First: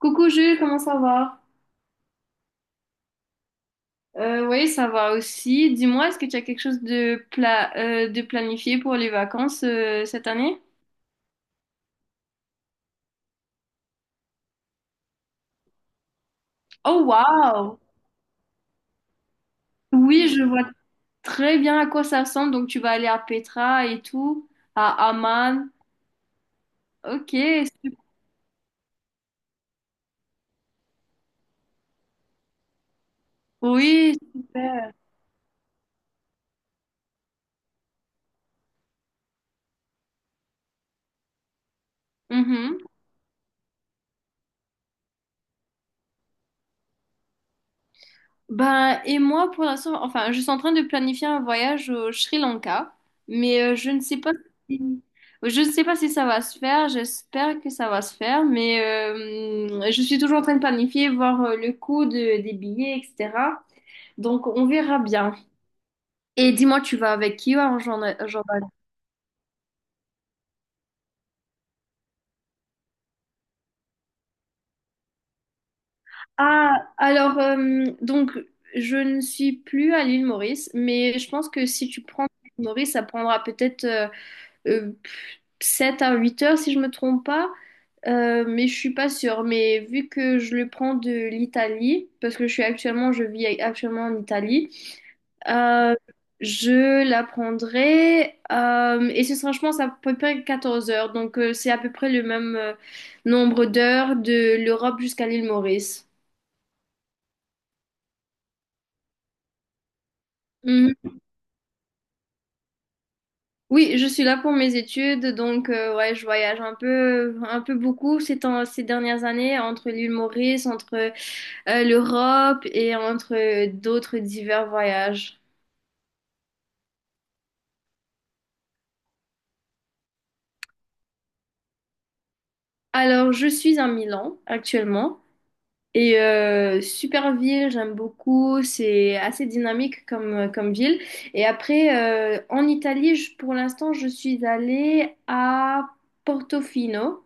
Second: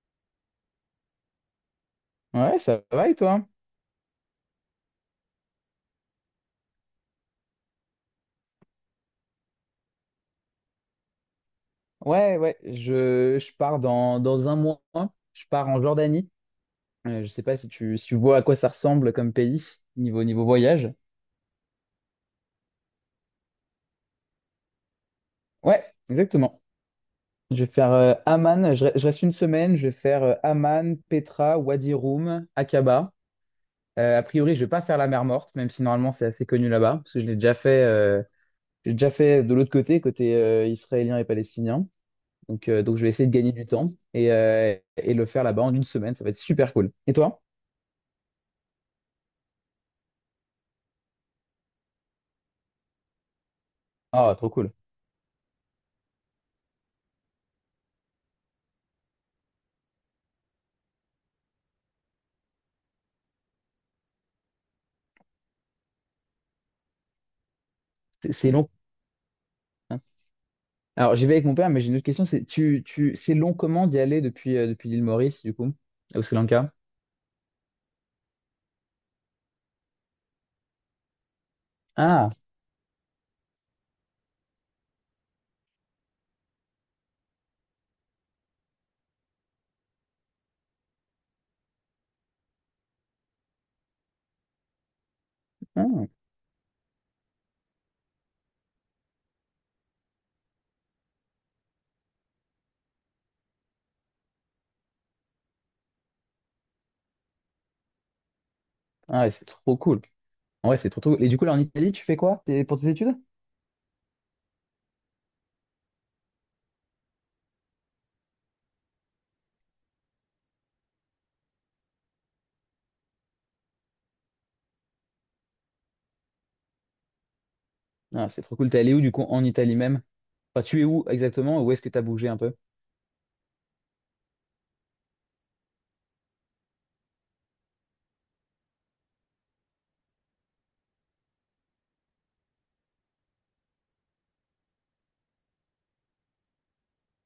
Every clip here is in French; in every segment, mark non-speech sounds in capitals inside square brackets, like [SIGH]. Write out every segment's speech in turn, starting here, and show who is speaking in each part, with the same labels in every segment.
Speaker 1: Coucou Jules, comment ça va?
Speaker 2: Ouais, ça va et toi?
Speaker 1: Oui, ça va aussi. Dis-moi, est-ce que tu as quelque chose de planifié pour les vacances cette année?
Speaker 2: Ouais, ouais, je pars dans un mois. Je pars en Jordanie.
Speaker 1: Oh
Speaker 2: Je sais pas si
Speaker 1: wow!
Speaker 2: tu vois à quoi ça ressemble comme pays, niveau,
Speaker 1: Oui, je
Speaker 2: niveau
Speaker 1: vois
Speaker 2: voyage.
Speaker 1: très bien à quoi ça ressemble. Donc tu vas aller à Petra et tout, à Amman.
Speaker 2: Ouais, exactement.
Speaker 1: Ok,
Speaker 2: Je vais faire
Speaker 1: su-
Speaker 2: Amman. Je reste une semaine. Je vais faire Amman, Petra, Wadi Rum, Aqaba.
Speaker 1: oui,
Speaker 2: A priori, je vais pas
Speaker 1: super.
Speaker 2: faire la mer Morte, même si normalement c'est assez connu là-bas, parce que je l'ai déjà fait, j'ai déjà fait de l'autre côté, côté israélien et palestinien. Donc je vais essayer de gagner du temps et le faire là-bas en une semaine. Ça va être super cool. Et toi?
Speaker 1: Ben, et moi, pour l'instant, enfin, je suis en train de planifier un voyage au Sri Lanka, mais je ne sais pas
Speaker 2: Ah, trop cool.
Speaker 1: si, je ne sais pas si ça va se faire. J'espère que ça va se faire, mais je suis toujours en train de planifier, voir le des billets, etc. Donc, on verra bien. Et dis-moi, tu vas avec qui en Jordan?
Speaker 2: C'est
Speaker 1: Jordan.
Speaker 2: long. Hein. Alors, j'y vais avec mon père, mais j'ai une autre question. C'est long comment d'y aller depuis l'île Maurice, du coup, au Sri Lanka?
Speaker 1: Ah, alors, donc, je ne suis plus à l'île Maurice, mais je pense que si tu prends
Speaker 2: Ah,
Speaker 1: l'île Maurice, ça prendra peut-être. euh, 7 à huit heures si je me trompe pas. Mais je suis pas sûre. Mais vu que je le prends de l'Italie, parce que je suis actuellement, je vis actuellement en Italie, euh,
Speaker 2: ah,
Speaker 1: je la prendrai et ce sera, je pense, à peu près 14 heures. Donc c'est à peu près le même nombre d'heures de l'Europe jusqu'à l'île Maurice.
Speaker 2: ah ouais, c'est trop cool. Ouais, c'est trop,
Speaker 1: Mhm.
Speaker 2: trop cool. Et du coup, là, en Italie, tu fais quoi, pour tes études?
Speaker 1: Oui, je suis là pour mes études, donc ouais, je voyage un peu beaucoup ces temps, ces dernières années entre l'île Maurice, entre l'Europe et entre d'autres divers voyages.
Speaker 2: Ah, c'est trop cool. T'es allé où, du coup, en Italie même? Enfin, tu es où exactement? Où est-ce que t'as bougé un peu?
Speaker 1: Alors, je suis à Milan actuellement et super ville, j'aime beaucoup, c'est assez dynamique comme, comme ville. Et après, en Italie, pour l'instant, je suis allée à Portofino.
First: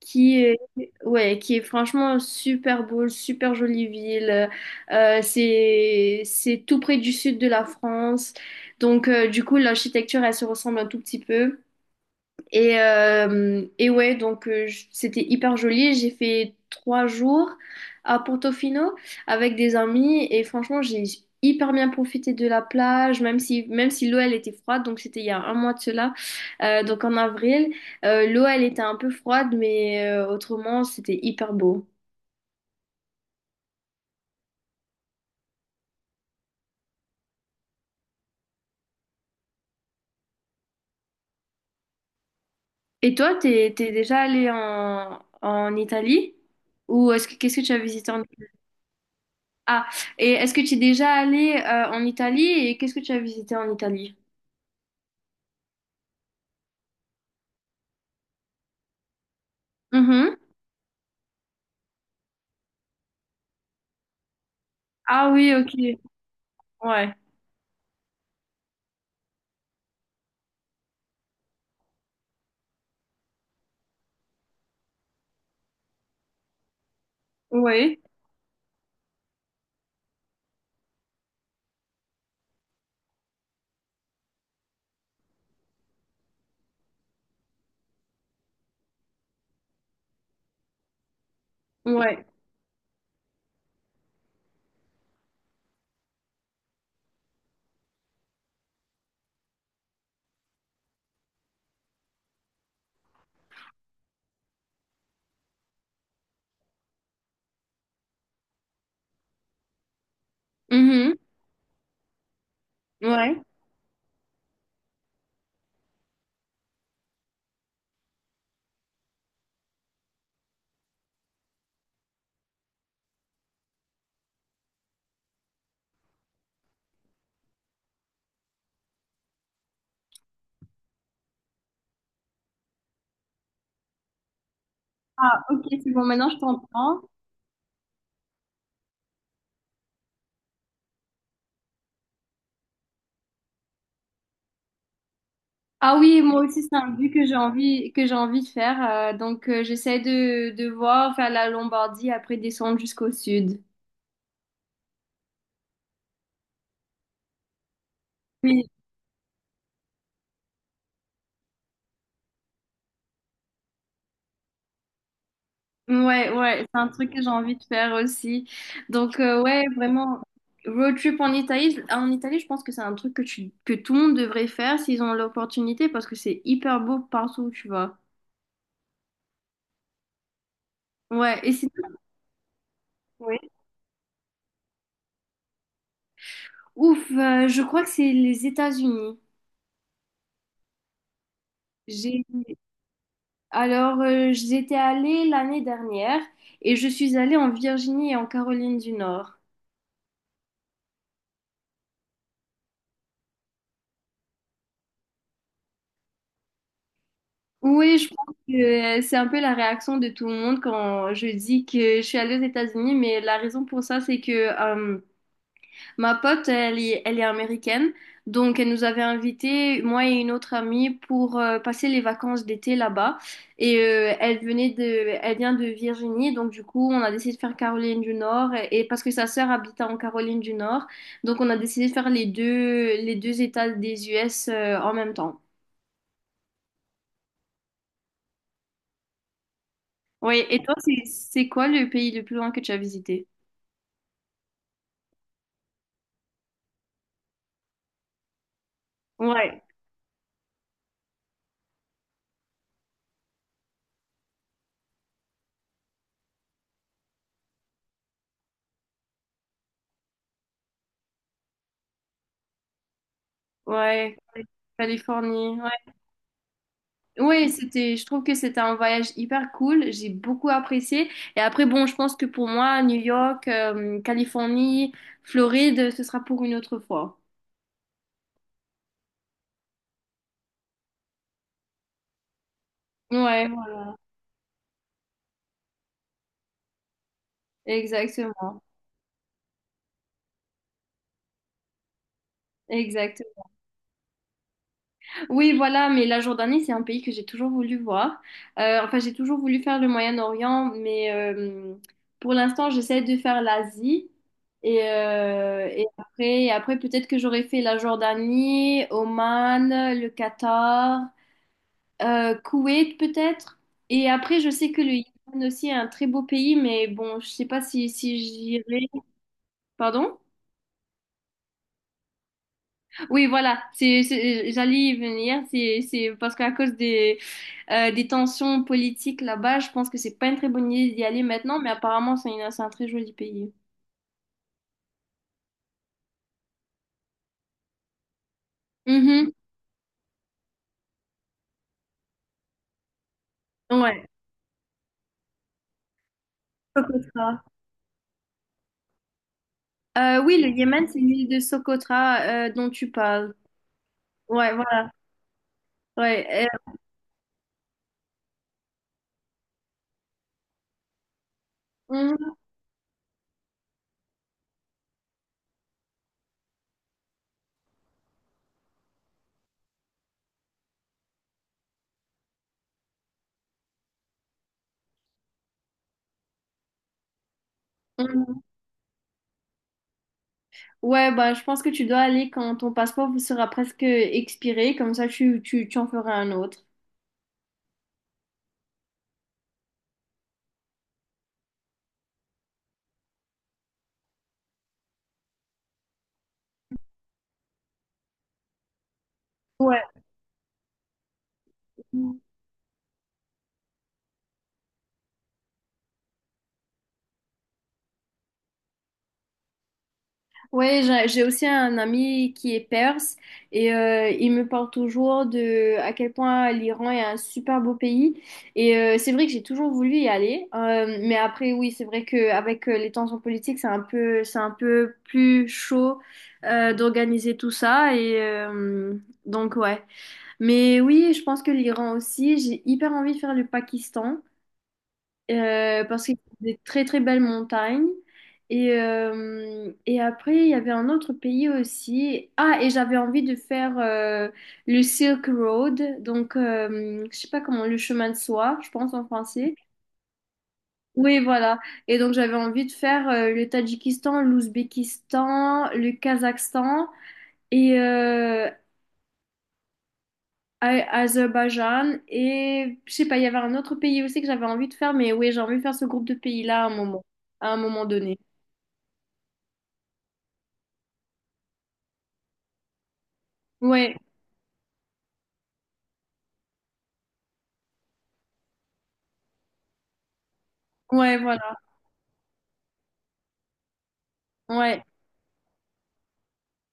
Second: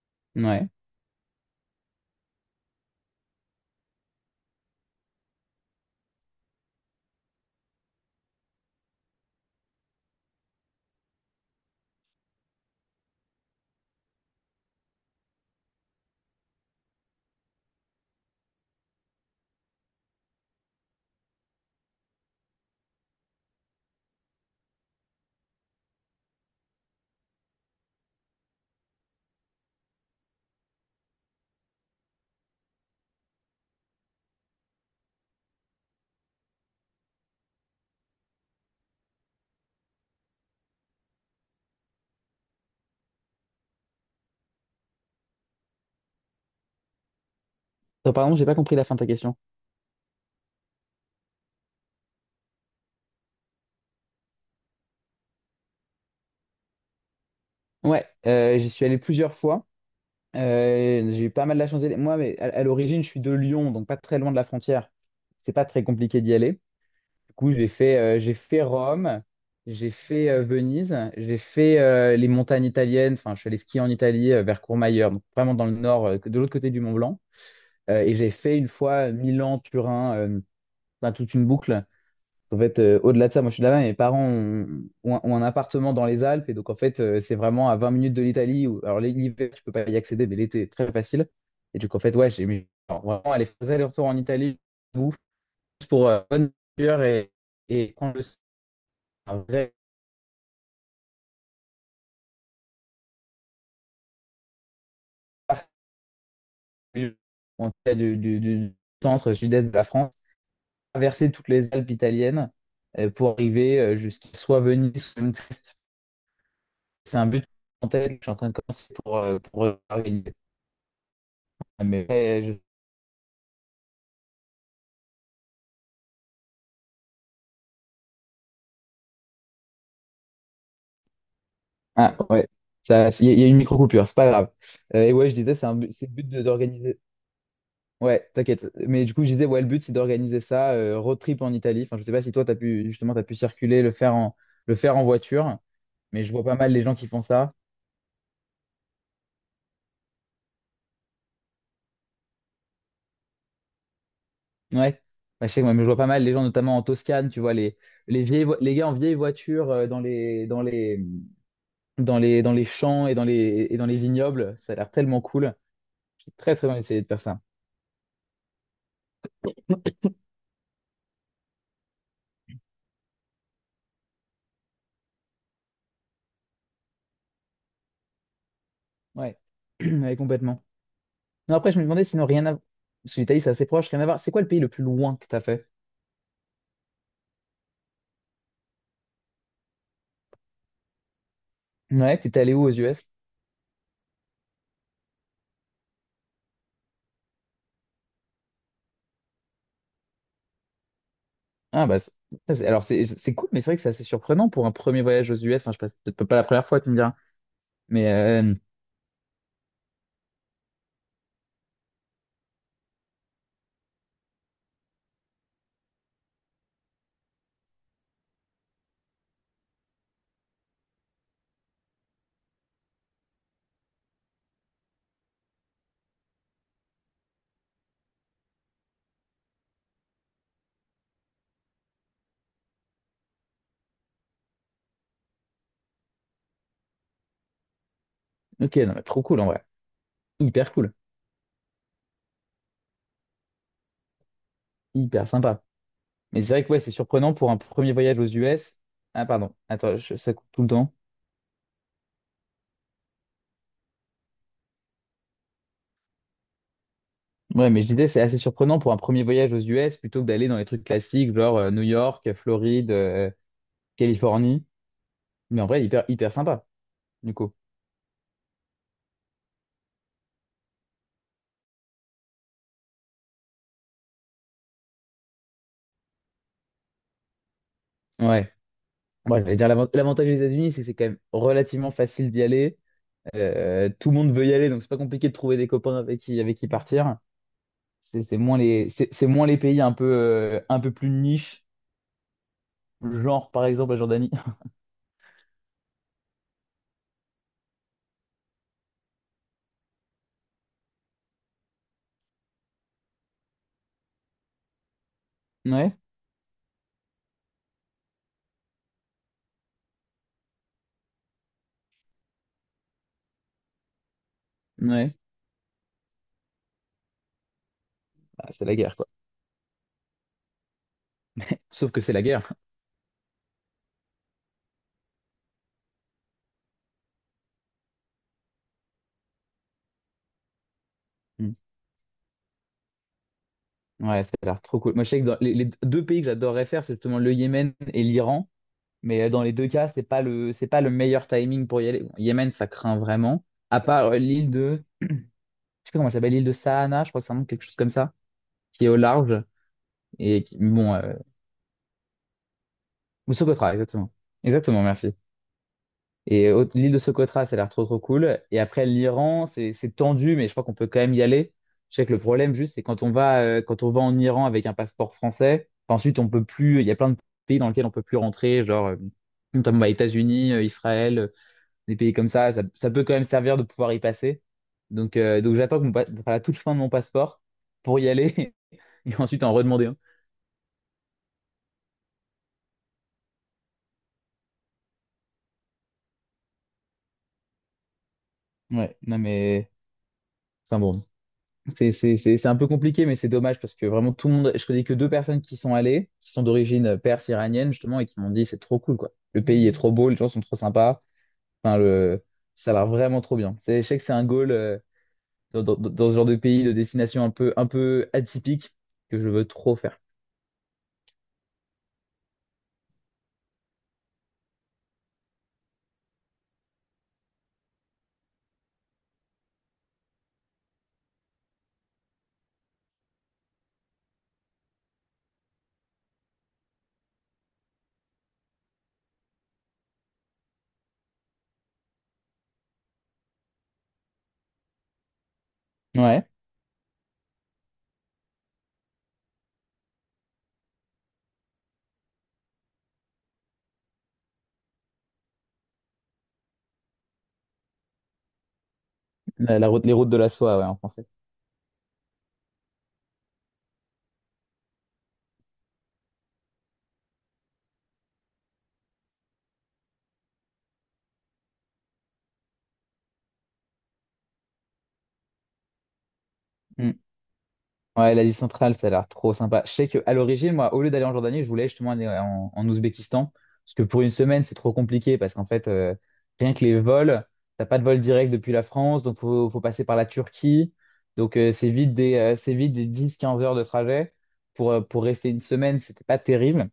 Speaker 1: Qui est,
Speaker 2: Ouais.
Speaker 1: ouais, qui est franchement super beau, super jolie ville. C'est tout près du sud de la France. Donc, du coup, l'architecture, elle se ressemble un tout petit peu. Et ouais, donc c'était hyper joli. J'ai fait 3 jours à Portofino avec des amis et franchement, j'ai hyper bien profité de la plage, même si l'eau elle était froide, donc c'était il y a un mois de cela. Donc en avril. L'eau elle était un peu froide, mais autrement, c'était hyper beau. Et toi, t'es déjà allé en, en Italie? Ou est-ce que qu'est-ce que tu as visité
Speaker 2: Attends,
Speaker 1: en...
Speaker 2: pardon, j'ai pas compris la fin de ta question.
Speaker 1: Ah, et est-ce que tu es déjà allé en Italie et qu'est-ce que tu as visité en Italie?
Speaker 2: Ouais, j'y suis allé plusieurs fois.
Speaker 1: Mhm.
Speaker 2: J'ai eu pas mal la chance d'y aller. Moi, mais à l'origine, je suis de Lyon, donc pas très loin de la frontière.
Speaker 1: Ah
Speaker 2: C'est
Speaker 1: oui,
Speaker 2: pas
Speaker 1: ok.
Speaker 2: très compliqué d'y aller.
Speaker 1: Ouais.
Speaker 2: Du coup, j'ai fait Rome, j'ai fait Venise, j'ai fait les montagnes italiennes. Enfin, je suis allé skier en Italie vers Courmayeur, donc vraiment dans le nord, de l'autre côté du Mont Blanc.
Speaker 1: Ouais.
Speaker 2: Et j'ai fait une fois Milan, Turin, enfin, toute une boucle. En fait, au-delà de ça, moi je suis de là-bas, mes parents ont, ont un appartement dans les Alpes, et donc en fait, c'est vraiment à 20 minutes de l'Italie. Alors l'hiver, je peux pas y accéder, mais l'été, très facile. Et donc en fait,
Speaker 1: Ouais.
Speaker 2: ouais, j'ai mis alors, vraiment aller faire des allers-retours en Italie, ouf, juste pour bonne nourriture et prendre le un vrai parcours, en tout cas, du centre-sud-est de la France,
Speaker 1: Mhm.
Speaker 2: traverser toutes les Alpes italiennes pour
Speaker 1: Ouais.
Speaker 2: arriver jusqu'à soit Venise, soit Utrecht. C'est un but en tête, que je suis en train de commencer pour organiser. Mais je Ah ouais, ça, il y a une micro-coupure, c'est pas grave. Et ouais, je
Speaker 1: Ah,
Speaker 2: disais,
Speaker 1: ok,
Speaker 2: c'est
Speaker 1: c'est bon,
Speaker 2: c'est le
Speaker 1: maintenant
Speaker 2: but
Speaker 1: je
Speaker 2: d'organiser.
Speaker 1: t'entends.
Speaker 2: Ouais, t'inquiète. Mais du coup, je disais, ouais, le but, c'est d'organiser ça, road trip en Italie. Enfin, je sais pas si toi, t'as pu, justement, t'as pu circuler, le faire en voiture.
Speaker 1: Ah oui,
Speaker 2: Mais je
Speaker 1: moi
Speaker 2: vois pas
Speaker 1: aussi,
Speaker 2: mal
Speaker 1: c'est
Speaker 2: les
Speaker 1: un
Speaker 2: gens qui
Speaker 1: but
Speaker 2: font ça.
Speaker 1: que j'ai envie de faire. Donc, j'essaie de voir, faire la Lombardie, après descendre jusqu'au sud.
Speaker 2: Ouais. Bah, je sais, ouais, mais je vois pas mal les gens, notamment en Toscane, tu vois, les, les vieilles, vo-
Speaker 1: Oui.
Speaker 2: les gars en vieilles voitures dans les, dans les champs et et dans les vignobles. Ça a l'air tellement cool.
Speaker 1: Ouais,
Speaker 2: J'ai très,
Speaker 1: ouais,
Speaker 2: très envie
Speaker 1: c'est un
Speaker 2: d'essayer de
Speaker 1: truc
Speaker 2: faire
Speaker 1: que j'ai
Speaker 2: ça.
Speaker 1: envie de faire aussi. Donc, ouais, vraiment, road trip en Italie. En Italie, je pense que c'est un truc que, tu, que tout le monde devrait faire s'ils ont l'opportunité parce que c'est hyper beau partout où tu vas.
Speaker 2: Ouais, [CLEARS THROAT] ouais, complètement.
Speaker 1: Ouais, et
Speaker 2: Non, après,
Speaker 1: sinon,
Speaker 2: je me demandais, sinon, rien à... Parce que l'Italie, c'est assez proche, rien à voir. C'est quoi le pays le plus loin que t'as fait?
Speaker 1: ouf, je crois que c'est les États-Unis.
Speaker 2: Ouais,
Speaker 1: J'ai
Speaker 2: t'étais allé où aux US?
Speaker 1: alors j'étais allée l'année dernière et je suis allée en Virginie et en Caroline du Nord.
Speaker 2: Ah, bah, ça, alors, c'est cool, mais c'est vrai que c'est assez surprenant pour un premier voyage aux US. Enfin, je sais pas, c'est peut-être pas la première fois, tu me diras.
Speaker 1: Oui, je
Speaker 2: Mais,
Speaker 1: pense que c'est un peu la réaction de tout le monde quand je dis que je suis allée aux États-Unis, mais la raison pour ça, c'est que ma pote, elle est américaine, donc elle nous avait invités, moi et une autre amie, pour passer les vacances d'été là-bas. Et elle vient de Virginie, donc du coup, on a décidé de faire Caroline du Nord, et parce que sa sœur habitait en Caroline du Nord, donc on a décidé de faire les deux États des US en même temps.
Speaker 2: ok, non, mais trop cool, en vrai.
Speaker 1: Oui, et
Speaker 2: Hyper
Speaker 1: toi,
Speaker 2: cool.
Speaker 1: c'est quoi le pays le plus loin que tu as visité?
Speaker 2: Hyper sympa. Mais c'est vrai que, ouais, c'est surprenant pour un premier voyage aux US. Ah, pardon.
Speaker 1: Ouais,
Speaker 2: Attends, ça coupe tout le temps. Ouais, mais je disais, c'est assez surprenant pour un premier voyage aux US plutôt que d'aller dans les trucs classiques, genre New York, Floride,
Speaker 1: ouais,
Speaker 2: Californie.
Speaker 1: Californie,
Speaker 2: Mais en vrai,
Speaker 1: ouais.
Speaker 2: hyper, hyper sympa, du
Speaker 1: Oui,
Speaker 2: coup.
Speaker 1: c'était, je trouve que c'était un voyage hyper cool. J'ai beaucoup apprécié. Et après, bon, je pense que pour moi, New York, Californie, Floride, ce sera pour une autre fois.
Speaker 2: Ouais. Moi, j'allais dire, l'avantage des États-Unis, c'est que c'est quand même relativement facile d'y aller.
Speaker 1: Ouais, ouais,
Speaker 2: Tout le monde veut y aller, donc c'est pas compliqué de trouver des copains avec qui, partir. C'est c'est
Speaker 1: exactement,
Speaker 2: moins les, c'est c'est moins les pays un peu plus niche,
Speaker 1: exactement.
Speaker 2: genre par exemple la Jordanie. [LAUGHS]
Speaker 1: Oui, voilà, mais la Jordanie, c'est un pays que j'ai toujours voulu voir. Enfin, j'ai toujours voulu faire le Moyen-Orient, mais pour l'instant, j'essaie de faire l'Asie. Et, euh, et
Speaker 2: Ouais,
Speaker 1: après, et après peut-être que j'aurais fait la Jordanie, Oman, le Qatar. Koweït peut-être. Et après, je sais que le
Speaker 2: ouais.
Speaker 1: Yémen aussi est un très beau pays, mais bon, je sais pas si
Speaker 2: Ah, c'est la
Speaker 1: j'irai.
Speaker 2: guerre, quoi.
Speaker 1: Pardon?
Speaker 2: Sauf que c'est la guerre.
Speaker 1: Oui, voilà, j'allais y venir. C'est parce qu'à cause des tensions politiques là-bas, je pense que c'est pas une très bonne idée d'y aller
Speaker 2: Mm.
Speaker 1: maintenant, mais apparemment, c'est un très joli pays.
Speaker 2: Ouais, ça a l'air trop cool. Moi, je sais que dans les deux pays que j'adorerais faire, c'est justement le Yémen et l'Iran. Mais
Speaker 1: Mhm.
Speaker 2: dans les deux cas, c'est pas le meilleur timing pour y aller. Bon, Yémen, ça craint vraiment. À
Speaker 1: Ouais,
Speaker 2: part l'île de. Je sais pas comment elle s'appelle, l'île de Sahana, je crois que c'est un
Speaker 1: Socotra.
Speaker 2: nom, quelque chose comme ça, qui est au large
Speaker 1: Oui,
Speaker 2: et
Speaker 1: le
Speaker 2: qui,
Speaker 1: Yémen,
Speaker 2: bon,
Speaker 1: c'est l'île de Socotra dont tu parles.
Speaker 2: ou Socotra, exactement.
Speaker 1: Ouais,
Speaker 2: Exactement,
Speaker 1: voilà.
Speaker 2: merci.
Speaker 1: Ouais.
Speaker 2: Et l'île de Socotra, ça a l'air trop trop cool. Et après l'Iran, c'est tendu, mais je crois qu'on peut quand même y aller. Je sais que le
Speaker 1: euh,
Speaker 2: problème juste, c'est quand on va en Iran avec un passeport français, ensuite on peut plus. Il y a plein de pays dans lesquels on peut plus rentrer, genre notamment bah, États-Unis, Israël, des pays comme ça. Ça peut quand même servir de pouvoir y passer. Donc j'attends que enfin, à toute fin de mon passeport pour y
Speaker 1: mhm.
Speaker 2: aller. [LAUGHS] [LAUGHS] Et ensuite en redemander un.
Speaker 1: Ouais, bah, je pense que tu dois aller quand ton passeport vous sera presque expiré, comme ça tu en feras un autre.
Speaker 2: Ouais, non mais. Enfin bon, c'est un peu compliqué, mais c'est dommage parce que vraiment tout le monde. Je connais que deux personnes qui sont allées, qui sont d'origine perse iranienne justement, et qui m'ont dit c'est trop cool quoi. Le pays est
Speaker 1: Ouais.
Speaker 2: trop beau, les gens sont trop sympas. Enfin, ça a l'air vraiment trop bien. Je sais que c'est un goal dans, dans ce genre de pays, de destination un peu atypique que je veux trop faire.
Speaker 1: Ouais, j'ai aussi un ami qui est perse et il me parle toujours de à quel point l'Iran est un super beau pays. Et c'est vrai que j'ai toujours voulu y aller. Mais après oui, c'est vrai qu'avec les tensions politiques, c'est un peu plus chaud d'organiser tout ça donc ouais. Mais oui, je pense que l'Iran aussi. J'ai hyper envie de faire le Pakistan parce qu'il
Speaker 2: Ouais.
Speaker 1: y a des très très belles montagnes. Et après, il y avait un autre pays aussi. Ah, et j'avais envie de faire le Silk Road, donc je sais pas comment, le chemin de soie, je pense en français.
Speaker 2: La route, les routes de la soie, ouais, en français.
Speaker 1: Oui, voilà. Et donc j'avais envie de faire le Tadjikistan, l'Ouzbékistan, le Kazakhstan. Et, euh, Azerbaïdjan et je sais pas, il y avait un autre pays aussi que j'avais envie de faire, mais oui, j'ai envie de faire ce groupe de pays-là
Speaker 2: Mm.
Speaker 1: à un moment
Speaker 2: Ouais,
Speaker 1: donné.
Speaker 2: l'Asie centrale, ça a l'air trop sympa. Je sais qu'à l'origine, moi, au lieu d'aller en Jordanie, je voulais justement aller en Ouzbékistan. Parce que
Speaker 1: Ouais,
Speaker 2: pour une semaine, c'est trop compliqué. Parce qu'en fait, rien que les vols, t'as pas de vol direct depuis la France. Donc, faut passer par la Turquie.
Speaker 1: ouais,
Speaker 2: Donc,
Speaker 1: voilà,
Speaker 2: c'est vite des 10-15 heures de trajet. Pour, euh,
Speaker 1: ouais.
Speaker 2: pour rester une semaine, c'était pas terrible.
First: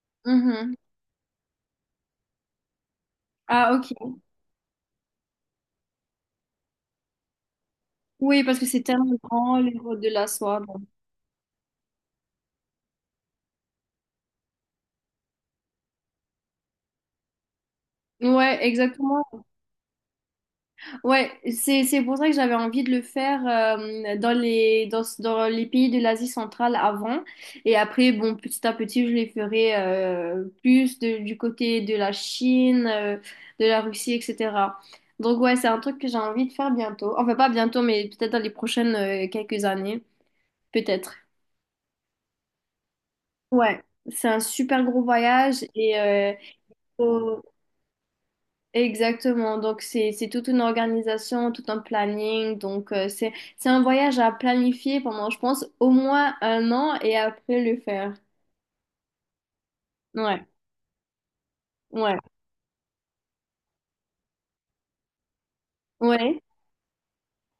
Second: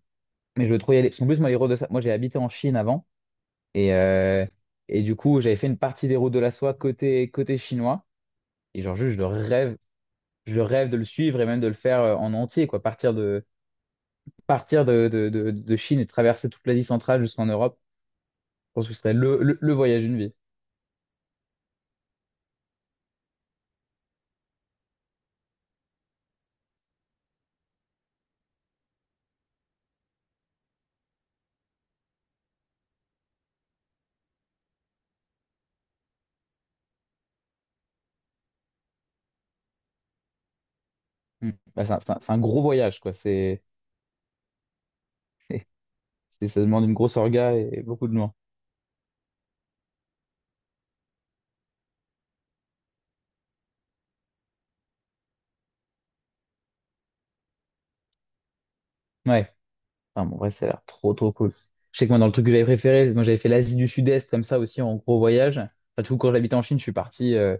Speaker 2: Mais je
Speaker 1: Mhm.
Speaker 2: veux trop y aller. Parce qu'en plus, moi, ça moi, j'ai habité en Chine avant.
Speaker 1: Ah,
Speaker 2: Et,
Speaker 1: ok.
Speaker 2: euh, et du coup, j'avais fait une partie des routes de la soie côté chinois.
Speaker 1: Oui, parce que c'est
Speaker 2: Et genre,
Speaker 1: tellement
Speaker 2: juste, je le
Speaker 1: grand, les
Speaker 2: rêve
Speaker 1: routes de la soie.
Speaker 2: je
Speaker 1: Bon.
Speaker 2: rêve de le suivre et même de le faire en entier, quoi. Partir de Chine et traverser toute l'Asie centrale jusqu'en Europe,
Speaker 1: Ouais,
Speaker 2: je pense que ce serait
Speaker 1: exactement.
Speaker 2: le voyage d'une vie.
Speaker 1: Ouais, c'est pour ça que j'avais envie de le faire dans les pays de l'Asie centrale avant et après bon petit à petit je les ferai du côté de la Chine, de la Russie etc. Donc ouais c'est un truc que j'ai envie de faire bientôt. Enfin pas bientôt mais peut-être dans les prochaines quelques années peut-être.
Speaker 2: Mm. Bah, c'est un, c'est un gros voyage, quoi.
Speaker 1: Ouais c'est un super gros voyage et
Speaker 2: Ça demande une grosse
Speaker 1: faut-
Speaker 2: orga et beaucoup de loin.
Speaker 1: exactement, donc c'est toute une organisation, tout un planning, donc c'est un voyage à planifier pendant, je pense, au moins un an et après le faire.
Speaker 2: Ouais. Enfin, bon, en
Speaker 1: Ouais,
Speaker 2: vrai, ça a l'air trop, trop cool. Je sais que moi,
Speaker 1: ouais,
Speaker 2: dans le truc que j'avais préféré, moi, j'avais fait l'Asie du Sud-Est comme ça aussi en gros voyage. Enfin, du coup, quand
Speaker 1: ouais.
Speaker 2: j'habitais en Chine, je suis parti.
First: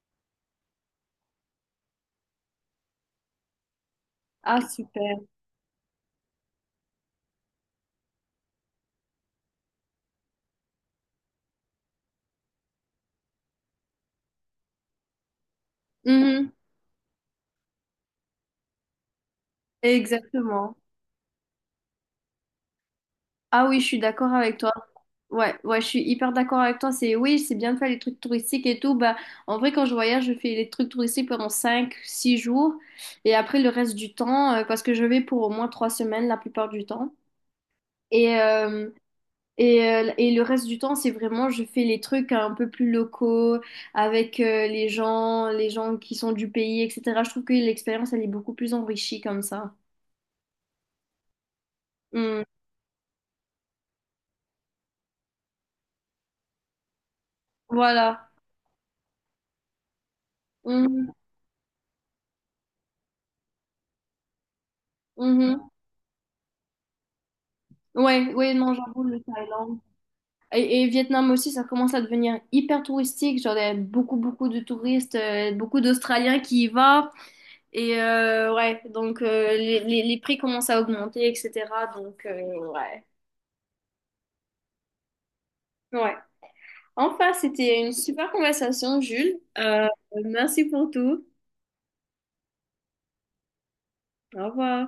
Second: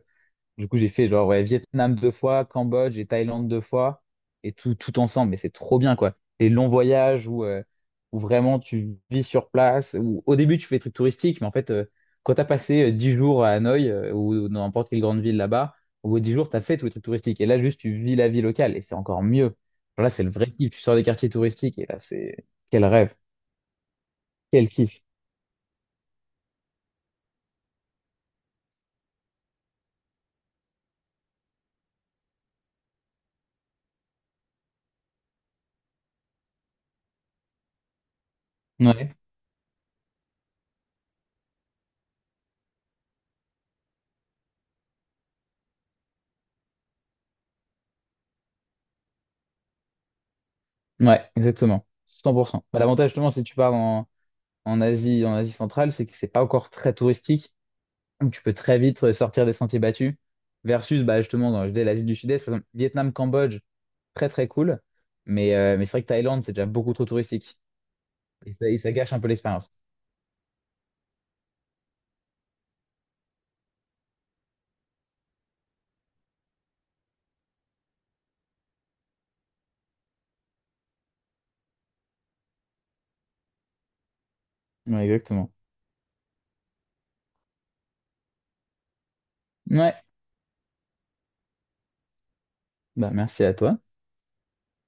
Speaker 2: Du coup, j'ai fait genre ouais, Vietnam deux fois, Cambodge et Thaïlande deux fois, et
Speaker 1: Ah,
Speaker 2: tout, tout
Speaker 1: super.
Speaker 2: ensemble. Mais c'est trop bien, quoi. Les longs voyages où vraiment tu vis sur place, où au début tu fais des trucs touristiques, mais en fait, quand tu as passé 10 jours à Hanoï ou dans n'importe quelle grande ville là-bas, au bout de 10 jours,
Speaker 1: Mhm.
Speaker 2: tu as fait tous les trucs touristiques. Et là, juste, tu vis la vie locale, et c'est encore mieux. Genre là, c'est le vrai kiff.
Speaker 1: Exactement.
Speaker 2: Tu sors des quartiers touristiques, et là, c'est quel rêve,
Speaker 1: Ah oui, je suis d'accord avec
Speaker 2: quel
Speaker 1: toi.
Speaker 2: kiff.
Speaker 1: Ouais, ouais, je suis hyper d'accord avec toi. C'est oui, c'est bien de faire les trucs touristiques et tout. Bah, en vrai, quand je voyage, je fais les trucs touristiques pendant 5, 6 jours et après le reste du temps, parce que je vais pour au moins 3 semaines la plupart du temps. Et, euh,
Speaker 2: Ouais,
Speaker 1: et le reste du temps, c'est vraiment, je fais les trucs un peu plus locaux, avec les gens qui sont du pays, etc. Je trouve que l'expérience, elle est beaucoup plus enrichie comme ça.
Speaker 2: ouais, exactement.
Speaker 1: Mm.
Speaker 2: 100%. Bah, l'avantage, justement, c'est que tu pars en Asie, en Asie centrale, c'est que c'est pas encore très touristique.
Speaker 1: Voilà.
Speaker 2: Donc tu peux très vite sortir des sentiers battus. Versus,
Speaker 1: Mhm.
Speaker 2: bah, justement, dans dès l'Asie du Sud-Est, par exemple, Vietnam, Cambodge, très très cool. Mais,
Speaker 1: Mhm.
Speaker 2: euh, mais c'est vrai que Thaïlande, c'est déjà beaucoup trop touristique.
Speaker 1: Ouais, ouais,
Speaker 2: Et ça,
Speaker 1: non,
Speaker 2: et ça
Speaker 1: j'avoue,
Speaker 2: gâche
Speaker 1: le
Speaker 2: un peu l'expérience.
Speaker 1: Thaïlande. Et Vietnam aussi, ça commence à devenir hyper touristique. Genre, il y a beaucoup, beaucoup de touristes, beaucoup d'Australiens qui y vont. Et ouais, donc les prix commencent à augmenter, etc. Donc, ouais.
Speaker 2: Ouais, exactement.
Speaker 1: Ouais. Enfin, c'était une super conversation, Jules.
Speaker 2: Ouais,
Speaker 1: Merci pour tout.
Speaker 2: bah merci à toi.
Speaker 1: Au revoir.